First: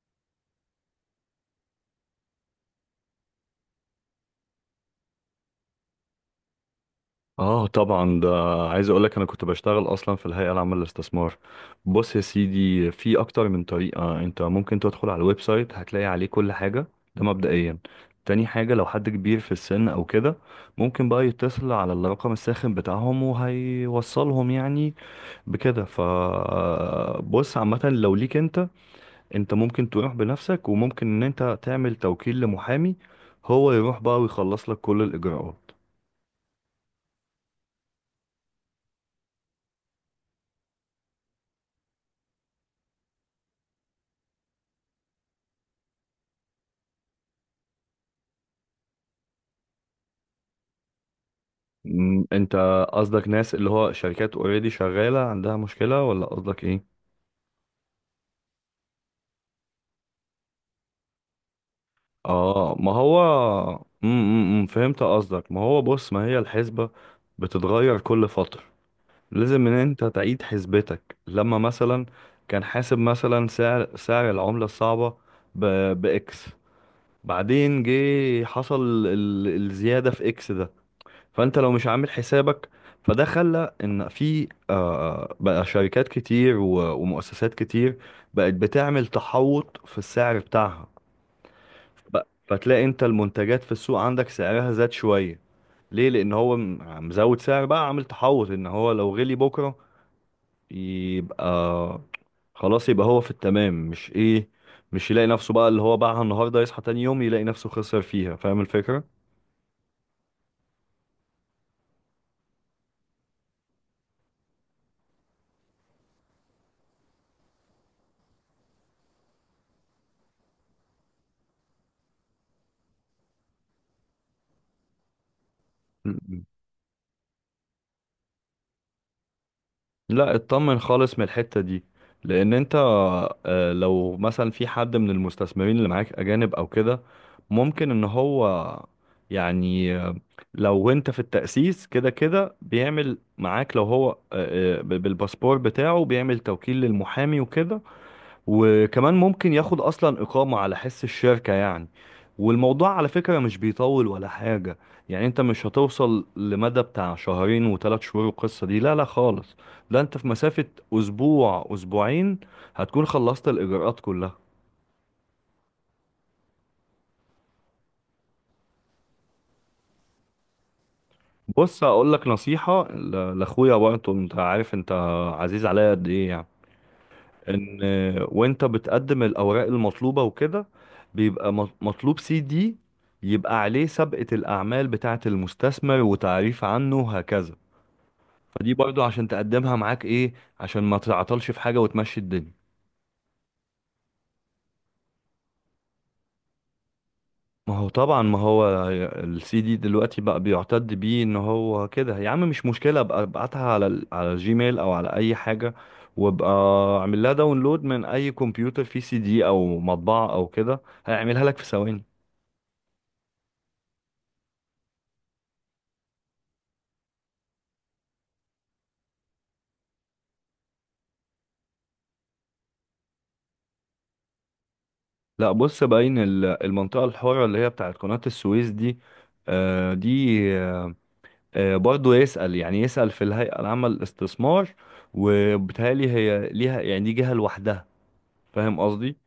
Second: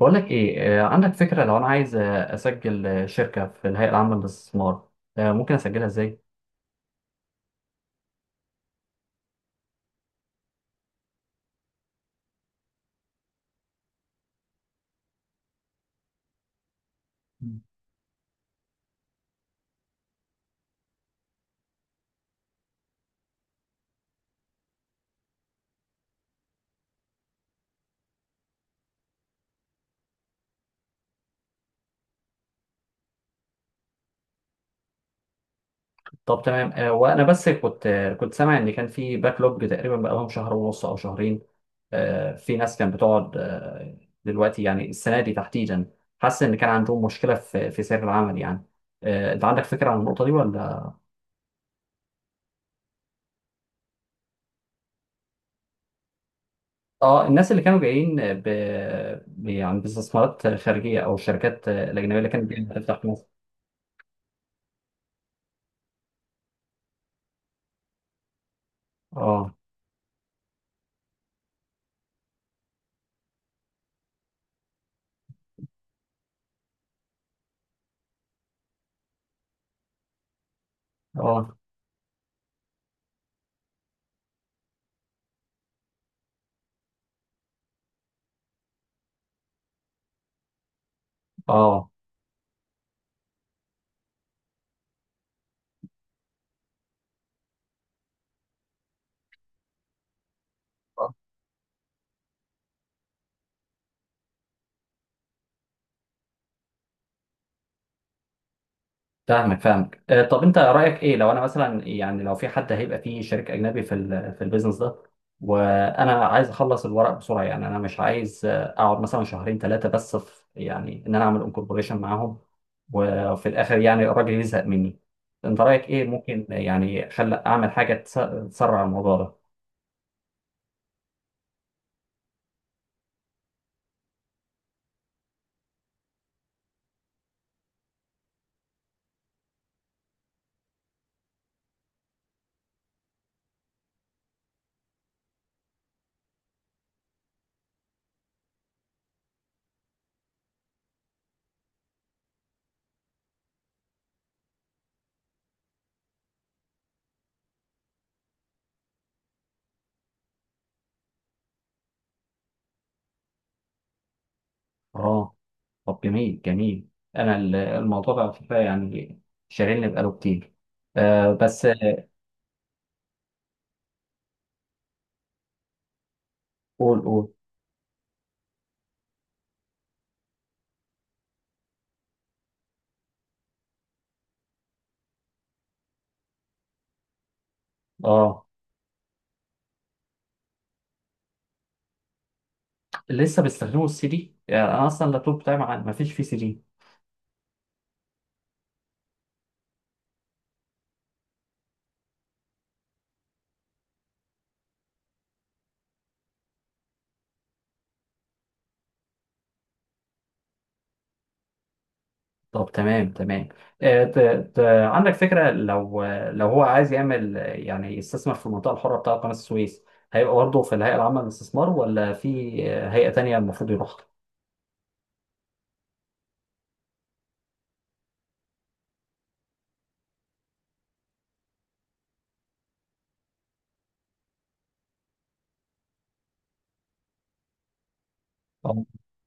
بقولك ايه، عندك فكرة لو انا عايز اسجل شركة في الهيئة العامة للاستثمار. ممكن اسجلها ازاي؟ اه، طبعا. ده، عايز اقول لك انا كنت بشتغل اصلا في الهيئه العامه للاستثمار. بص يا سيدي، في اكتر من طريقه. انت ممكن تدخل على الويب سايت، هتلاقي عليه كل حاجه. ده مبدئيا. تاني حاجه، لو حد كبير في السن او كده، ممكن بقى يتصل على الرقم الساخن بتاعهم وهيوصلهم يعني بكده. بص، عامه لو ليك انت، ممكن تروح بنفسك، وممكن ان انت تعمل توكيل لمحامي، هو يروح بقى ويخلص لك كل الاجراءات. طب تمام. وانا بس كنت سامع ان كان في باكلوج تقريبا بقالهم شهر ونص او شهرين. في ناس كانت بتقعد، دلوقتي يعني السنة دي تحديدا، حاسس ان كان عندهم مشكلة في سير العمل يعني. انت عندك فكرة عن النقطة دي ولا؟ انت قصدك ناس اللي هو شركات اوريدي شغالة عندها مشكلة، ولا قصدك ايه؟ اه، الناس اللي كانوا جايين يعني باستثمارات خارجية او الشركات، الاجنبية اللي كانت اه، ما بتفتح في مصر. هو فهمت قصدك. ما هو بص، ما هي الحسبة بتتغير كل فترة. اه لازم ان انت تعيد حسبتك لما مثلا كان حاسب مثلا سعر العملة الصعبة ب... باكس. بعدين جه حصل الزيادة في اكس ده. اه فانت لو مش عامل حسابك، فده خلى ان في بقى شركات كتير ومؤسسات كتير بقت بتعمل تحوط في السعر بتاعها. اه، فتلاقي انت المنتجات في السوق عندك سعرها زاد شوية. ليه؟ لان هو مزود سعر بقى، عامل تحوط ان هو لو غلي بكرة يبقى خلاص، يبقى هو في التمام. مش يلاقي نفسه بقى اللي هو باعها النهارده يصحى تاني يوم يلاقي نفسه خسر فيها. فاهم الفكرة؟ فاهمك فاهمك. طب انت رايك ايه، لو انا مثلا يعني لو في حد هيبقى فيه شريك اجنبي في البيزنس ده، وانا عايز اخلص الورق بسرعه، يعني انا مش عايز اقعد مثلا شهرين ثلاثه، بس في يعني ان انا اعمل انكوربوريشن معاهم وفي الاخر يعني الراجل يزهق مني. انت رايك ايه، ممكن يعني خل اعمل حاجه تسرع الموضوع ده؟ لا، اطمن خالص من الحتة دي. لان انت، لو مثلا في حد من المستثمرين اللي معاك اجانب او كده، ممكن ان هو يعني لو انت في التأسيس كده كده بيعمل معاك. لو هو بالباسبور بتاعه بيعمل توكيل للمحامي وكده. وكمان ممكن ياخد اصلا اقامة على حس الشركة يعني. والموضوع على فكرة مش بيطول ولا حاجة. يعني انت مش هتوصل لمدى بتاع شهرين و3 شهور، القصة دي لا لا خالص. لا، انت في مسافة اسبوع اسبوعين هتكون خلصت الاجراءات كلها. اه، طب جميل جميل. انا الموضوع ده على فكره يعني شاغلني بقاله كتير. آه، بس بص، هقول لك نصيحة لاخويا برضه. انت عارف انت عزيز عليا قد ايه يعني. قول قول. ان وانت بتقدم الاوراق المطلوبه وكده، بيبقى مطلوب سي دي يبقى عليه سابقه الاعمال بتاعه المستثمر وتعريف عنه وهكذا. اه، فدي برضو عشان تقدمها معاك، ايه؟ عشان ما تعطلش في حاجه وتمشي الدنيا. لسه بيستخدموا السي دي؟ يعني انا اصلا اللابتوب بتاعي ما فيش فيه سي دي. ما هو طبعا، ما هو السي دي دلوقتي بقى بيعتد بيه. ان هو كده يا عم مش مشكله، ابقى ابعتها على على الجيميل او على اي حاجه، وابقى اعمل لها داونلود من اي كمبيوتر فيه سي دي او مطبعه او كده، هيعملها لك في ثواني. طب تمام تمام. آه، ت... ت... عندك فكره، لو هو عايز يعمل، يعني يستثمر في المنطقه الحره بتاعه قناه السويس، هيبقى برضه في الهيئه العامه للاستثمار ولا في هيئه تانيه المفروض يروحها؟ لا بص، باين المنطقة الحرة اللي هي بتاعت قناة السويس دي، آه، دي آه، برضو يسأل يعني. يسأل في الهيئة العامة للاستثمار. وبالتالي هي ليها يعني، دي جهة لوحدها. فاهم آه. قصدي؟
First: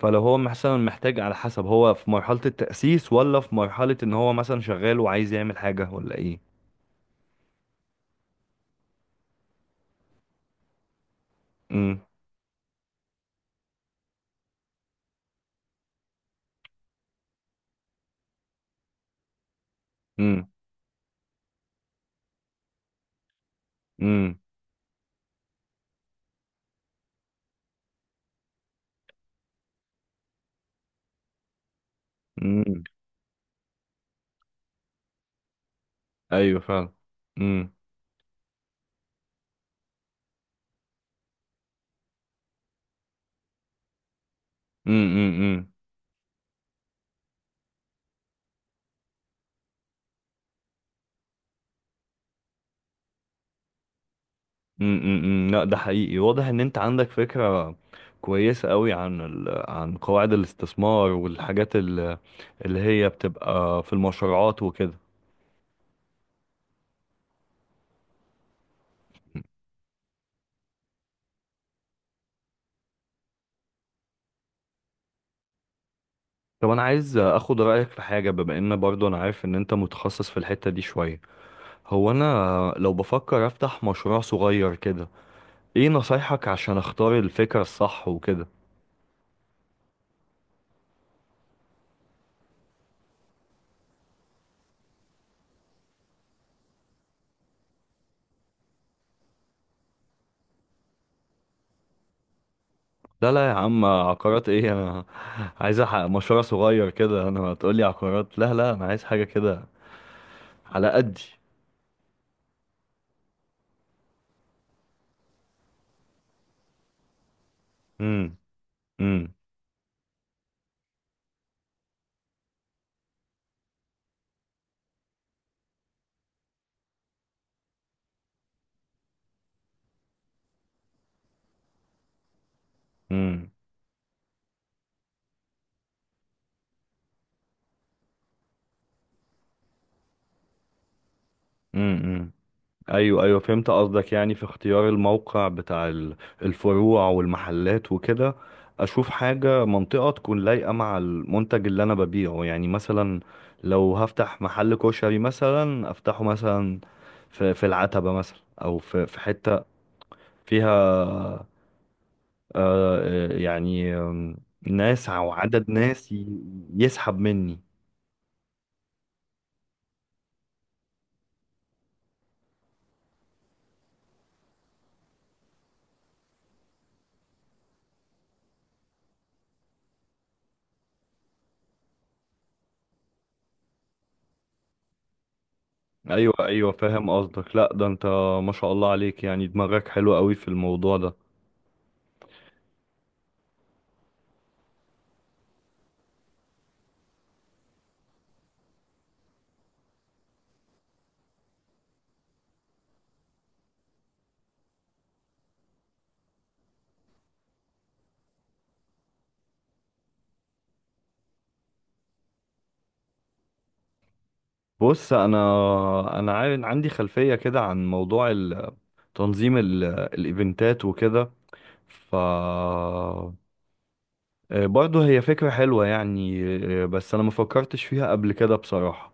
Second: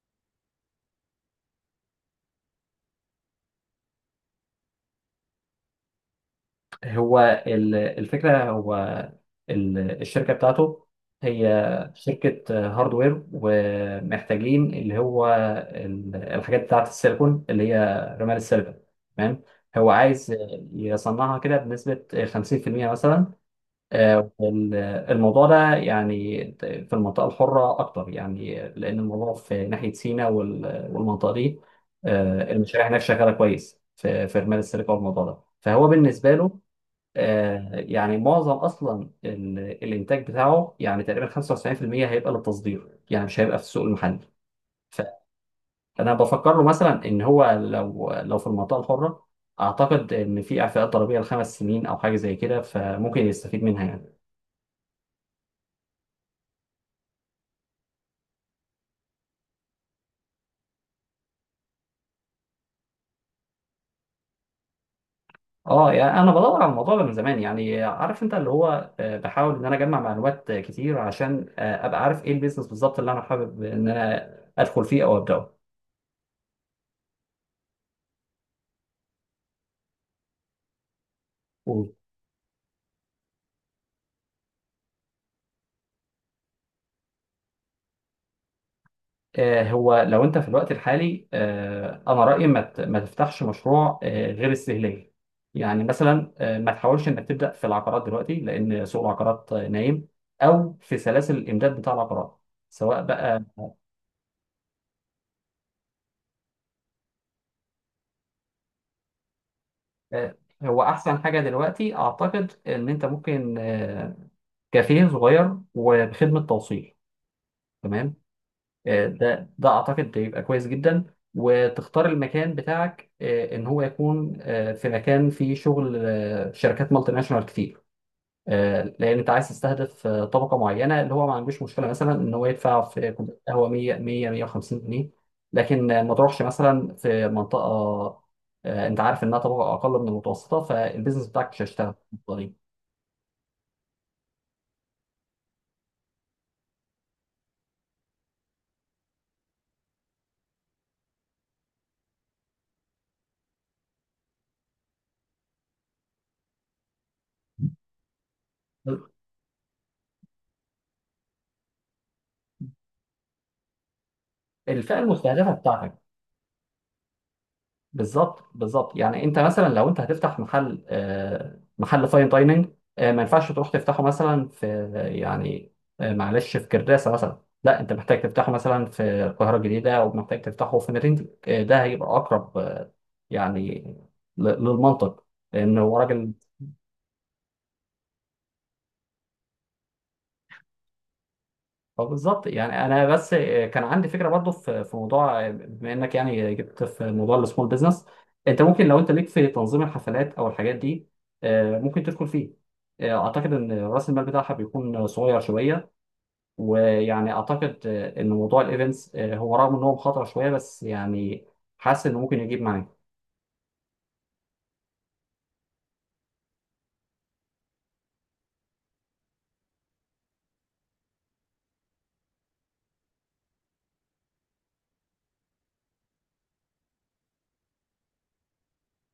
فلو هو مثلا محتاج، على حسب هو في مرحلة التأسيس ولا في مرحلة ان هو مثلا شغال وعايز يعمل حاجة ولا ايه. هو الفكرة، هو الشركة بتاعته، هي امم. شركة هاردوير، ومحتاجين اللي هو الحاجات بتاعة السيليكون، اللي هي رمال السيليكون، تمام. هو عايز امم يصنعها كده بنسبة 50% مثلا. آه، امم. وال- الموضوع ده يعني في المنطقة الحرة أكتر، يعني لأن الموضوع في ناحية سيناء والمنطقة دي. امم، المشاريع هناك شغالة كويس في رمال السيليكون والموضوع ده، فهو بالنسبة له ايوه فعلا. آه، امم يعني معظم اصلا الانتاج بتاعه يعني تقريبا 95% هيبقى للتصدير، يعني مش هيبقى في السوق المحلي. امم امم، امم. فانا بفكر له مثلا ان هو، لو في المنطقه الحره، اعتقد ان في اعفاءات ضريبيه ل5 سنين او حاجه زي كده، فممكن يستفيد منها يعني. لا، ده حقيقي واضح ان انت عندك فكرة كويسة قوي عن عن قواعد الاستثمار والحاجات اللي هي بتبقى في المشروعات وكده. اه، يعني انا بدور على الموضوع ده من زمان يعني، عارف انت اللي هو، بحاول ان انا اجمع معلومات كتير عشان ابقى عارف ايه البيزنس بالظبط اللي انا حابب ان انا ادخل فيه او ابداه. طب انا عايز اخد رأيك في حاجة، بما ان برضو انا عارف ان انت متخصص في الحتة دي شوية. هو انا لو بفكر افتح مشروع صغير كده، ايه نصايحك عشان اختار الفكرة الصح وكده؟ هو لو انت في الوقت الحالي، انا رايي ما تفتحش مشروع غير استهلاكي. يعني مثلا، ما تحاولش انك تبدا في العقارات دلوقتي لان سوق العقارات نايم، او في سلاسل الامداد بتاع العقارات سواء لا بقى. لا يا عم، عقارات ايه؟ انا عايز احقق مشروع صغير كده. انا هتقولي عقارات؟ لا لا، انا عايز حاجة كده هو على احسن قدي. حاجه دلوقتي، اعتقد ان انت ممكن كافيه صغير وبخدمه توصيل، تمام. امم آه، امم ده ده اعتقد بيبقى كويس جدا. وتختار المكان بتاعك، ان هو يكون في مكان فيه شغل، شركات مالتي ناشونال كتير. لان انت عايز تستهدف طبقه معينه، اللي هو ما عندوش مشكله مثلا ان هو يدفع في كوبايه امم قهوه 100 100 150 جنيه. لكن ما تروحش مثلا في منطقه، انت عارف انها طبقه اقل من المتوسطه، فالبيزنس بتاعك مش هيشتغل امم. امم. بالطريقة. ايوه ايوه، فهمت قصدك. يعني في اختيار الموقع بتاع الفروع والمحلات وكده. اشوف حاجه منطقه تكون لايقه مع المنتج اللي انا ببيعه، يعني مثلا لو هفتح محل كشري مثلا افتحه مثلا في العتبه مثلا، او في حته فيها آه آه، يعني آم، الفئه ناس، او المستهدفه عدد بتاعتك، ناس يسحب مني. بالظبط بالظبط. يعني انت مثلا لو انت هتفتح محل فاين دايننج. ما ينفعش تروح تفتحه مثلا في، يعني، معلش، في كرداسه مثلا، لا، انت محتاج تفتحه مثلا في القاهره الجديده، او محتاج تفتحه في مدينتك. ده هيبقى اقرب يعني للمنطق، لان هو راجل. ايوه ايوه، فاهم قصدك. لا ده انت ما شاء الله عليك، يعني دماغك حلو قوي في الموضوع ده. اه بالظبط. يعني انا بس كان عندي فكره برضو في موضوع، بما انك يعني جبت في موضوع السمول بزنس، انت ممكن لو انت ليك في تنظيم الحفلات او الحاجات دي. ممكن تدخل فيه. اعتقد ان راس المال بتاعها بيكون صغير شويه، ويعني اعتقد، ان موضوع الايفنتس هو، رغم ان هو مخاطره شويه، بس يعني حاسس انه ممكن يجيب معاك، بص انا، عندي خلفية كده عن موضوع تنظيم الايفنتات وكده. ف آه، برضه هي فكرة حلوة يعني. بس انا ما فكرتش فيها قبل كده بصراحة.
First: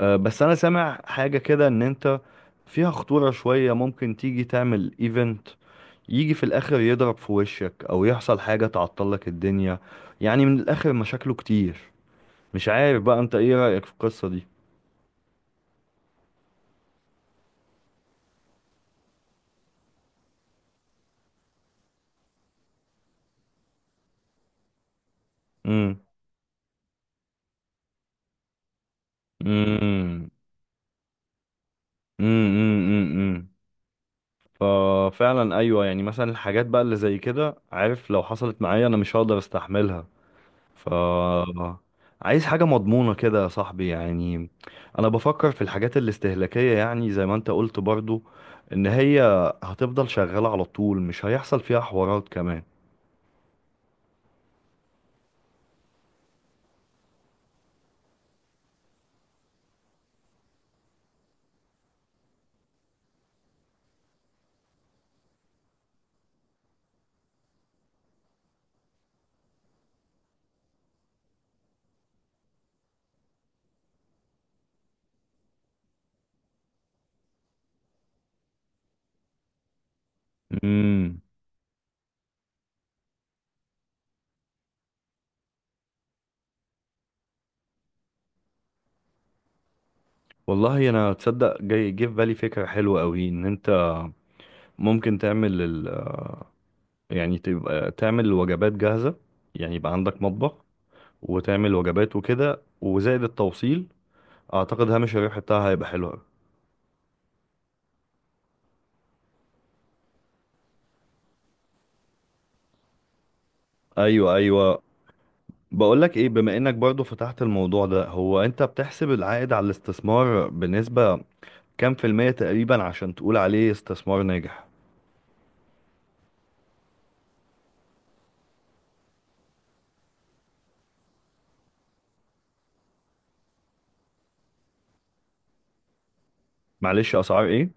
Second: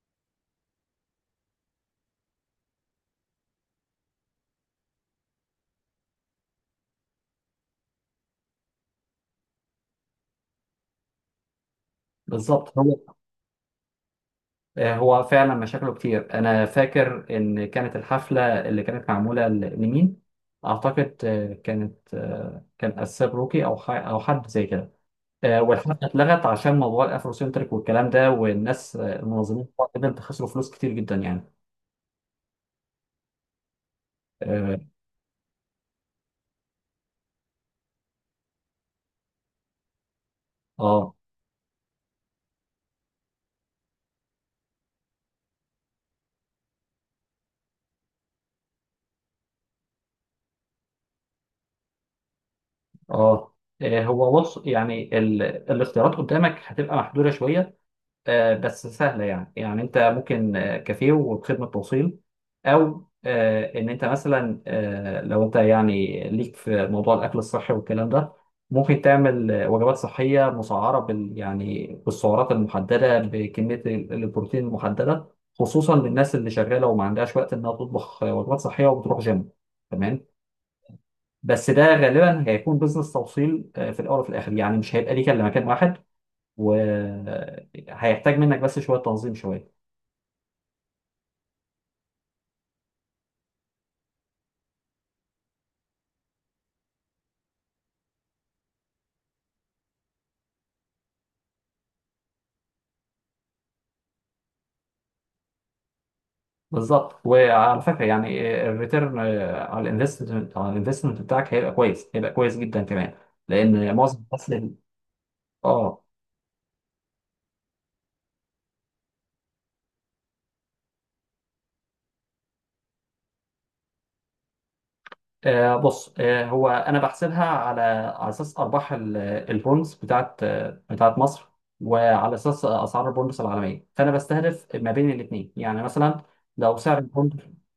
بس انا سامع حاجة كده، ان انت فيها خطورة شوية. ممكن تيجي تعمل ايفنت، يجي في الاخر يضرب في وشك، او يحصل حاجة تعطلك الدنيا. يعني من الاخر مشاكله كتير. مش بالظبط. هو عارف بقى انت ايه رأيك في القصة دي. فعلا مشاكله كتير. انا فاكر ان كانت الحفله اللي كانت معموله لمين، اعتقد، كان اساب روكي او او حد زي كده. والحفله امم اتلغت عشان موضوع الافروسنتريك والكلام ده، والناس، المنظمين بتوع الايفنت، امم خسروا فلوس كتير جدا يعني. امم. اه ففعلا ايوه، يعني مثلا الحاجات بقى اللي زي كده، عارف لو حصلت معايا، انا مش هقدر استحملها. ف اه. عايز حاجة مضمونة كده يا صاحبي يعني. أنا بفكر في الحاجات الاستهلاكية، يعني زي ما أنت قلت برضو، إن هي هتفضل شغالة على طول، مش هيحصل فيها حوارات كمان. آه. هو بص يعني الاختيارات قدامك هتبقى محدوده شويه. بس سهلة يعني أنت ممكن، كافيه وبخدمة توصيل، أو، إن أنت مثلا، لو أنت يعني ليك في موضوع الأكل الصحي والكلام ده، ممكن تعمل وجبات صحية مسعرة يعني بالسعرات المحددة، بكمية البروتين المحددة، خصوصا للناس اللي شغالة وما عندهاش وقت إنها تطبخ وجبات صحية وبتروح جيم، تمام. امم بس ده غالبا هيكون بزنس توصيل، في الأول، وفي الآخر يعني مش هيبقى ليك إلا مكان واحد، وهيحتاج منك بس شويه تنظيم شويه. والله أنا تصدق، جاي جه في بالي فكرة حلوة أوي. إن أنت ممكن تعمل يعني تبقى تعمل وجبات جاهزة. يعني يبقى عندك مطبخ، وتعمل وجبات وكده وزائد التوصيل. أعتقد هامش الربح بتاعها هيبقى حلو أوي. بالظبط، وعلى فكره يعني الريتيرن على الانفستمنت بتاعك هيبقى كويس، هيبقى كويس جدا كمان، لان معظم ايوه الناس ايوه، اه. بقولك ايه، بما انك برضو فتحت الموضوع ده، هو انت بتحسب العائد على الاستثمار بنسبة كام في المية تقريبا عشان تقول عليه استثمار ناجح؟ بص، هو انا بحسبها على اساس ارباح البونز بتاعت مصر، وعلى اساس اسعار البونز العالميه، فانا بستهدف ما بين الاثنين، يعني مثلا لو سعر معلش، اسعار البوند، ايه؟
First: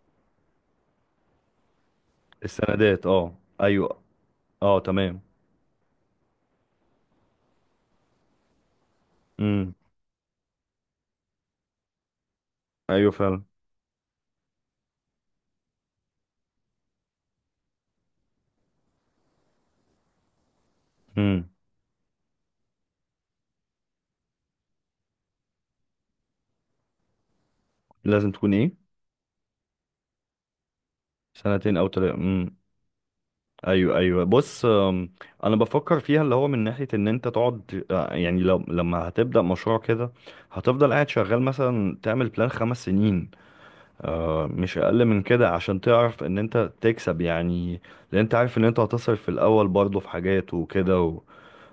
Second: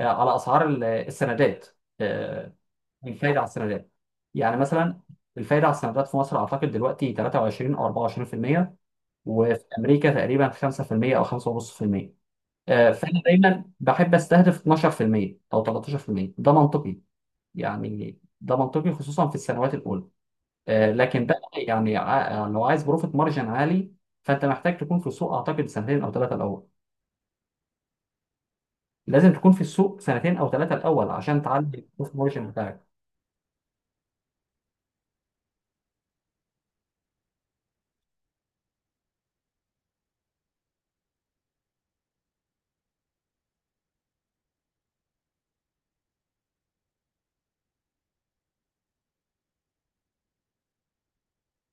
على اسعار السندات. آه، السندات، اه الفايدة على السندات، ايوه. يعني اه مثلا تمام. الفايدة على السندات في مصر أعتقد دلوقتي 23 أو 24%، وفي امم. أمريكا تقريبا 5% أو 5.5%. ايوه فأنا فعلا. دايما بحب أستهدف 12% أو 13%، ده منطقي. يعني ده منطقي خصوصا في السنوات الأولى. لكن بقى امم. يعني، يعني لو عايز بروفيت مارجن عالي، فأنت محتاج تكون في السوق أعتقد سنتين أو ثلاثة الأول. لازم تكون ايه؟ لازم تكون في السوق سنتين أو ثلاثة الأول عشان تعلي سنتين او تلاتة. البروفيت مارجن امم. بتاعك. ايوه ايوه. بص انا بفكر فيها، اللي هو من ناحية ان انت تقعد، يعني لو لما هتبدأ مشروع كده هتفضل قاعد شغال مثلا، تعمل بلان 5 سنين. مش اقل من كده عشان تعرف ان انت تكسب يعني. لان انت عارف ان انت هتصرف في الاول برضه في حاجات وكده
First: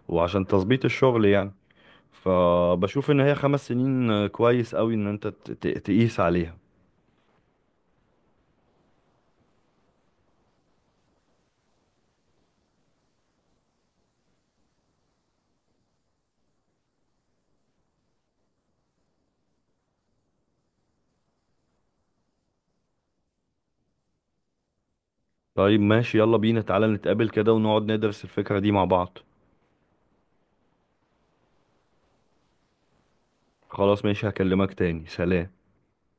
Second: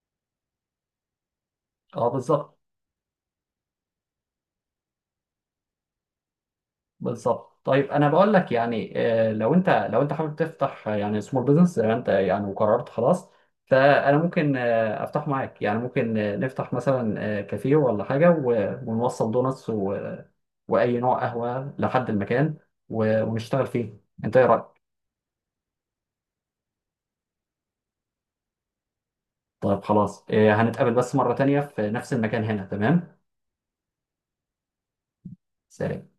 وعشان تظبيط الشغل يعني. اه بالظبط فبشوف ان هي 5 سنين كويس قوي ان انت تقيس عليها. بالظبط. طيب انا بقول لك، يعني، لو انت حابب تفتح، يعني سمول بزنس زي ما انت يعني وقررت خلاص، فانا ممكن افتح معاك، يعني ممكن نفتح مثلا كافيه ولا حاجه، ونوصل دونتس واي نوع قهوه لحد المكان، ونشتغل فيه، انت ايه رايك؟ طيب ماشي، يلا بينا، تعالى نتقابل كده ونقعد ندرس الفكرة دي مع بعض. طيب خلاص. هنتقابل بس مره تانية في نفس المكان هنا، تمام؟ خلاص ماشي، هكلمك تاني. سلام. سلام.